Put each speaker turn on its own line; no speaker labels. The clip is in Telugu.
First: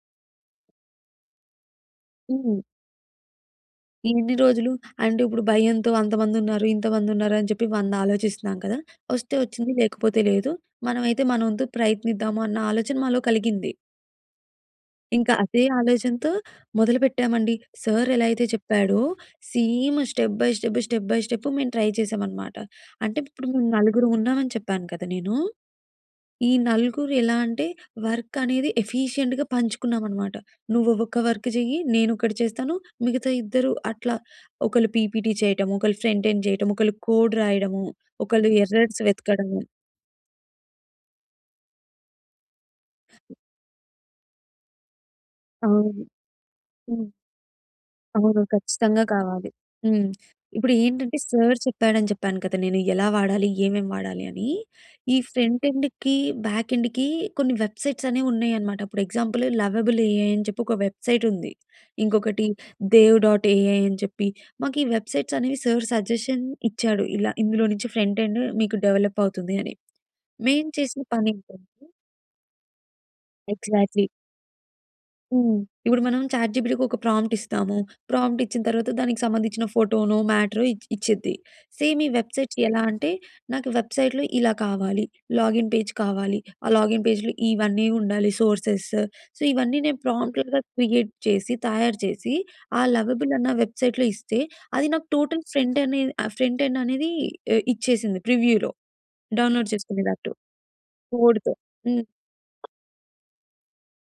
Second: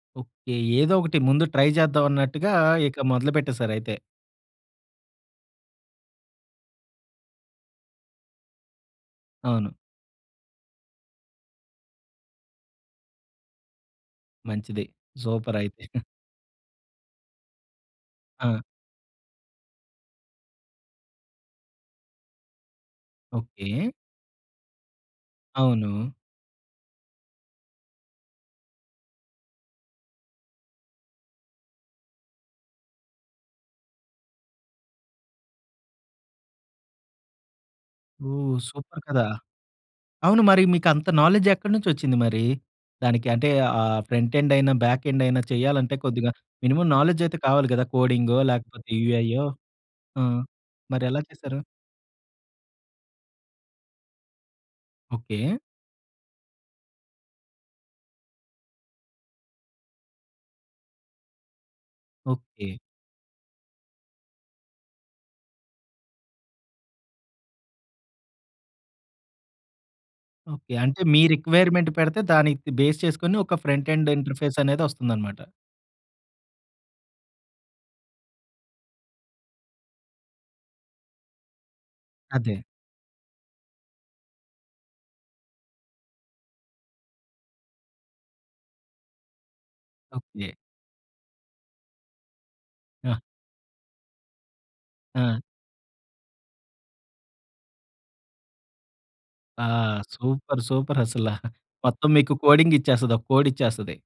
ఓకే. ఏదోకటి ముందు ట్రై జేద్దాం అన్నట్టుగా
హ్మ్.
ఇక మొదలు పెట్టేసారైతే.
"ఇన్ని రోజులు, అంటే ఇప్పుడు భయంతో అంతమందున్నారు, ఇంతమందున్నారు అని చెప్పి వంద ఆలోచిస్తున్నాం కదా! ఒస్తే
అవును.
ఒచ్చింది, లేకపోతే లేదు. మనమైతే మనోంతు ప్రయత్నిద్దాము" అన్న ఆలోచన మాలో కలిగింది.
మంచిది.
ఇంక అదే
సూపరైతే.
ఆలోచనతో మొదలుపెట్టామండి. సార్ ఎలా అయితే
ఆ!
చెప్పాడో same step by step, step by step మేము ట్రై చేసామనమాట. అంటే ఇప్పుడు మేము
ఓకే.
నలుగురుం ఉన్నామని చెప్పాను కదా! నేను.
అవును.
ఈ నలుగురు ఎలా అంటే వర్క్ అనేది ఎఫిషియంట్‌గా పంచుకున్నామనమాట. నువ్వు ఒక్క వర్క్ చెయ్యి, నేనొకటి చేస్తాను. మిగతా ఇద్దరు అట్లా, ఒకళ్ళు పీపీటీ చేయటము, ఒకళ్ళు ఫ్రంట్ ఎండ్ చేయటము, ఒకళ్ళు కోడ్ రాయడము, ఒకళ్ళు
ఓహ్! సూపర్
ఎర్రర్స్
కదా!
వెతకడము.
అవును. మరి మీకంత నాలెడ్జ్ ఎక్కడ నుంచొచ్చింది మరి? దానికి అంటే ఆహ్, ఫ్రంట్ ఎండయిన, బ్యాక్ ఎండయిన చేయాలంటే
అవును.
కొద్దిగా మినిమమ్
హ్మ్.
నాలెడ్జ్ అయితే కావాలి కదా! కోడింగో
అవును.
లేకపోతే
ఖచ్చితంగా
యూఐయో
కావాలి. హ్మ్.
ఆ!
ఇప్పుడేంటంటే,
మరెలా
సార్
చేసారు?
చెప్పాడని చెప్పాను కదా! నేను యేలా వాడాలి ఏమేం వాడాలి అని. ఈ
ఓకే.
ఫ్రంట్ ఎండ్‌కి, బ్యాక్ ఎండ్‌కి కొన్ని వెబ్‌‌సైట్స్ అనేవున్నాయనమాట. ఇప్పుడు ఎగ్జాంపుల్ 'లవబుల్ ఏఐ' అని చెప్పి ఒక వెబ్సైటుంది. ఇంకొకటి
ఓకే.
'దేవ్ డాట్ ఏఐ' అని చెప్పి. మాకు ఈ వెబ్సైట్స్ అనేవి సార్ సజెషన్ ఇచ్చాడు. ఇలా ఇందులో నుంచి ఫ్రంట్ ఎండ్ మీకు డెవలప్ అవుతుంది అని. మేం
ఓకే.
చేసిన
అంటే మీ
పనేంటంటే
రిక్వైర్మెంట్ పెడితే దానికి బేస్ చేసుకొని ఒక ఫ్రంట్
ఎగ్జా‌ట్‌లీ.
ఎండ్ ఇంటర్ఫేస్ అనేదొస్తుందనమాట.
హ్మ్. ఇప్పుడు మనం చాట్ జీపీటీకి ఒక ప్రాంప్ట్ ఇస్తాము. ప్రాంప్ట్ ఇచ్చిన తర్వాత దానికి సంబంధించిన ఫోటోనో, మ్యాటరో ఇచ్ ఇచ్చిద్ది. సేమ్ ఈ వెబ్‌సైట్స్
అదే.
ఎలా అంటే "నాకు వెబ్‌సై‌ట్‌లో ఇలా కావాలి, లాగిన్ పేజ్ కావాలి. ఆ లాగిన్ పేజ్‌లో ఇవన్నీ ఉండాలి. సోర్సెస్" సో ఇవన్నీ నేను
ఓకే.
ప్రాంప్ట్‌లుగా క్రియేట్ చేసి తయారు చేసి ఆ
ఆ!
లవబుల్ అన్న వెబ్‌సైట్‌లో ఇస్తే అది నాకు
ఆ!
టోటల్ ఫ్రంట్ అనేది ఆహ్, ఫ్రంట్ ఎండ్ అనేది ఏ ఇచ్చేసింది ప్రివ్యూలో.
ఆ!
డౌన్‌లోడ్ చేసుకునే దట్టు
సూపర్. సూపరసలా.
కోడ్‌తో. హ్మ్.
మొత్తం మీకు కోడింగిచ్చేస్తది. ఒక కోడిచ్చేస్తది.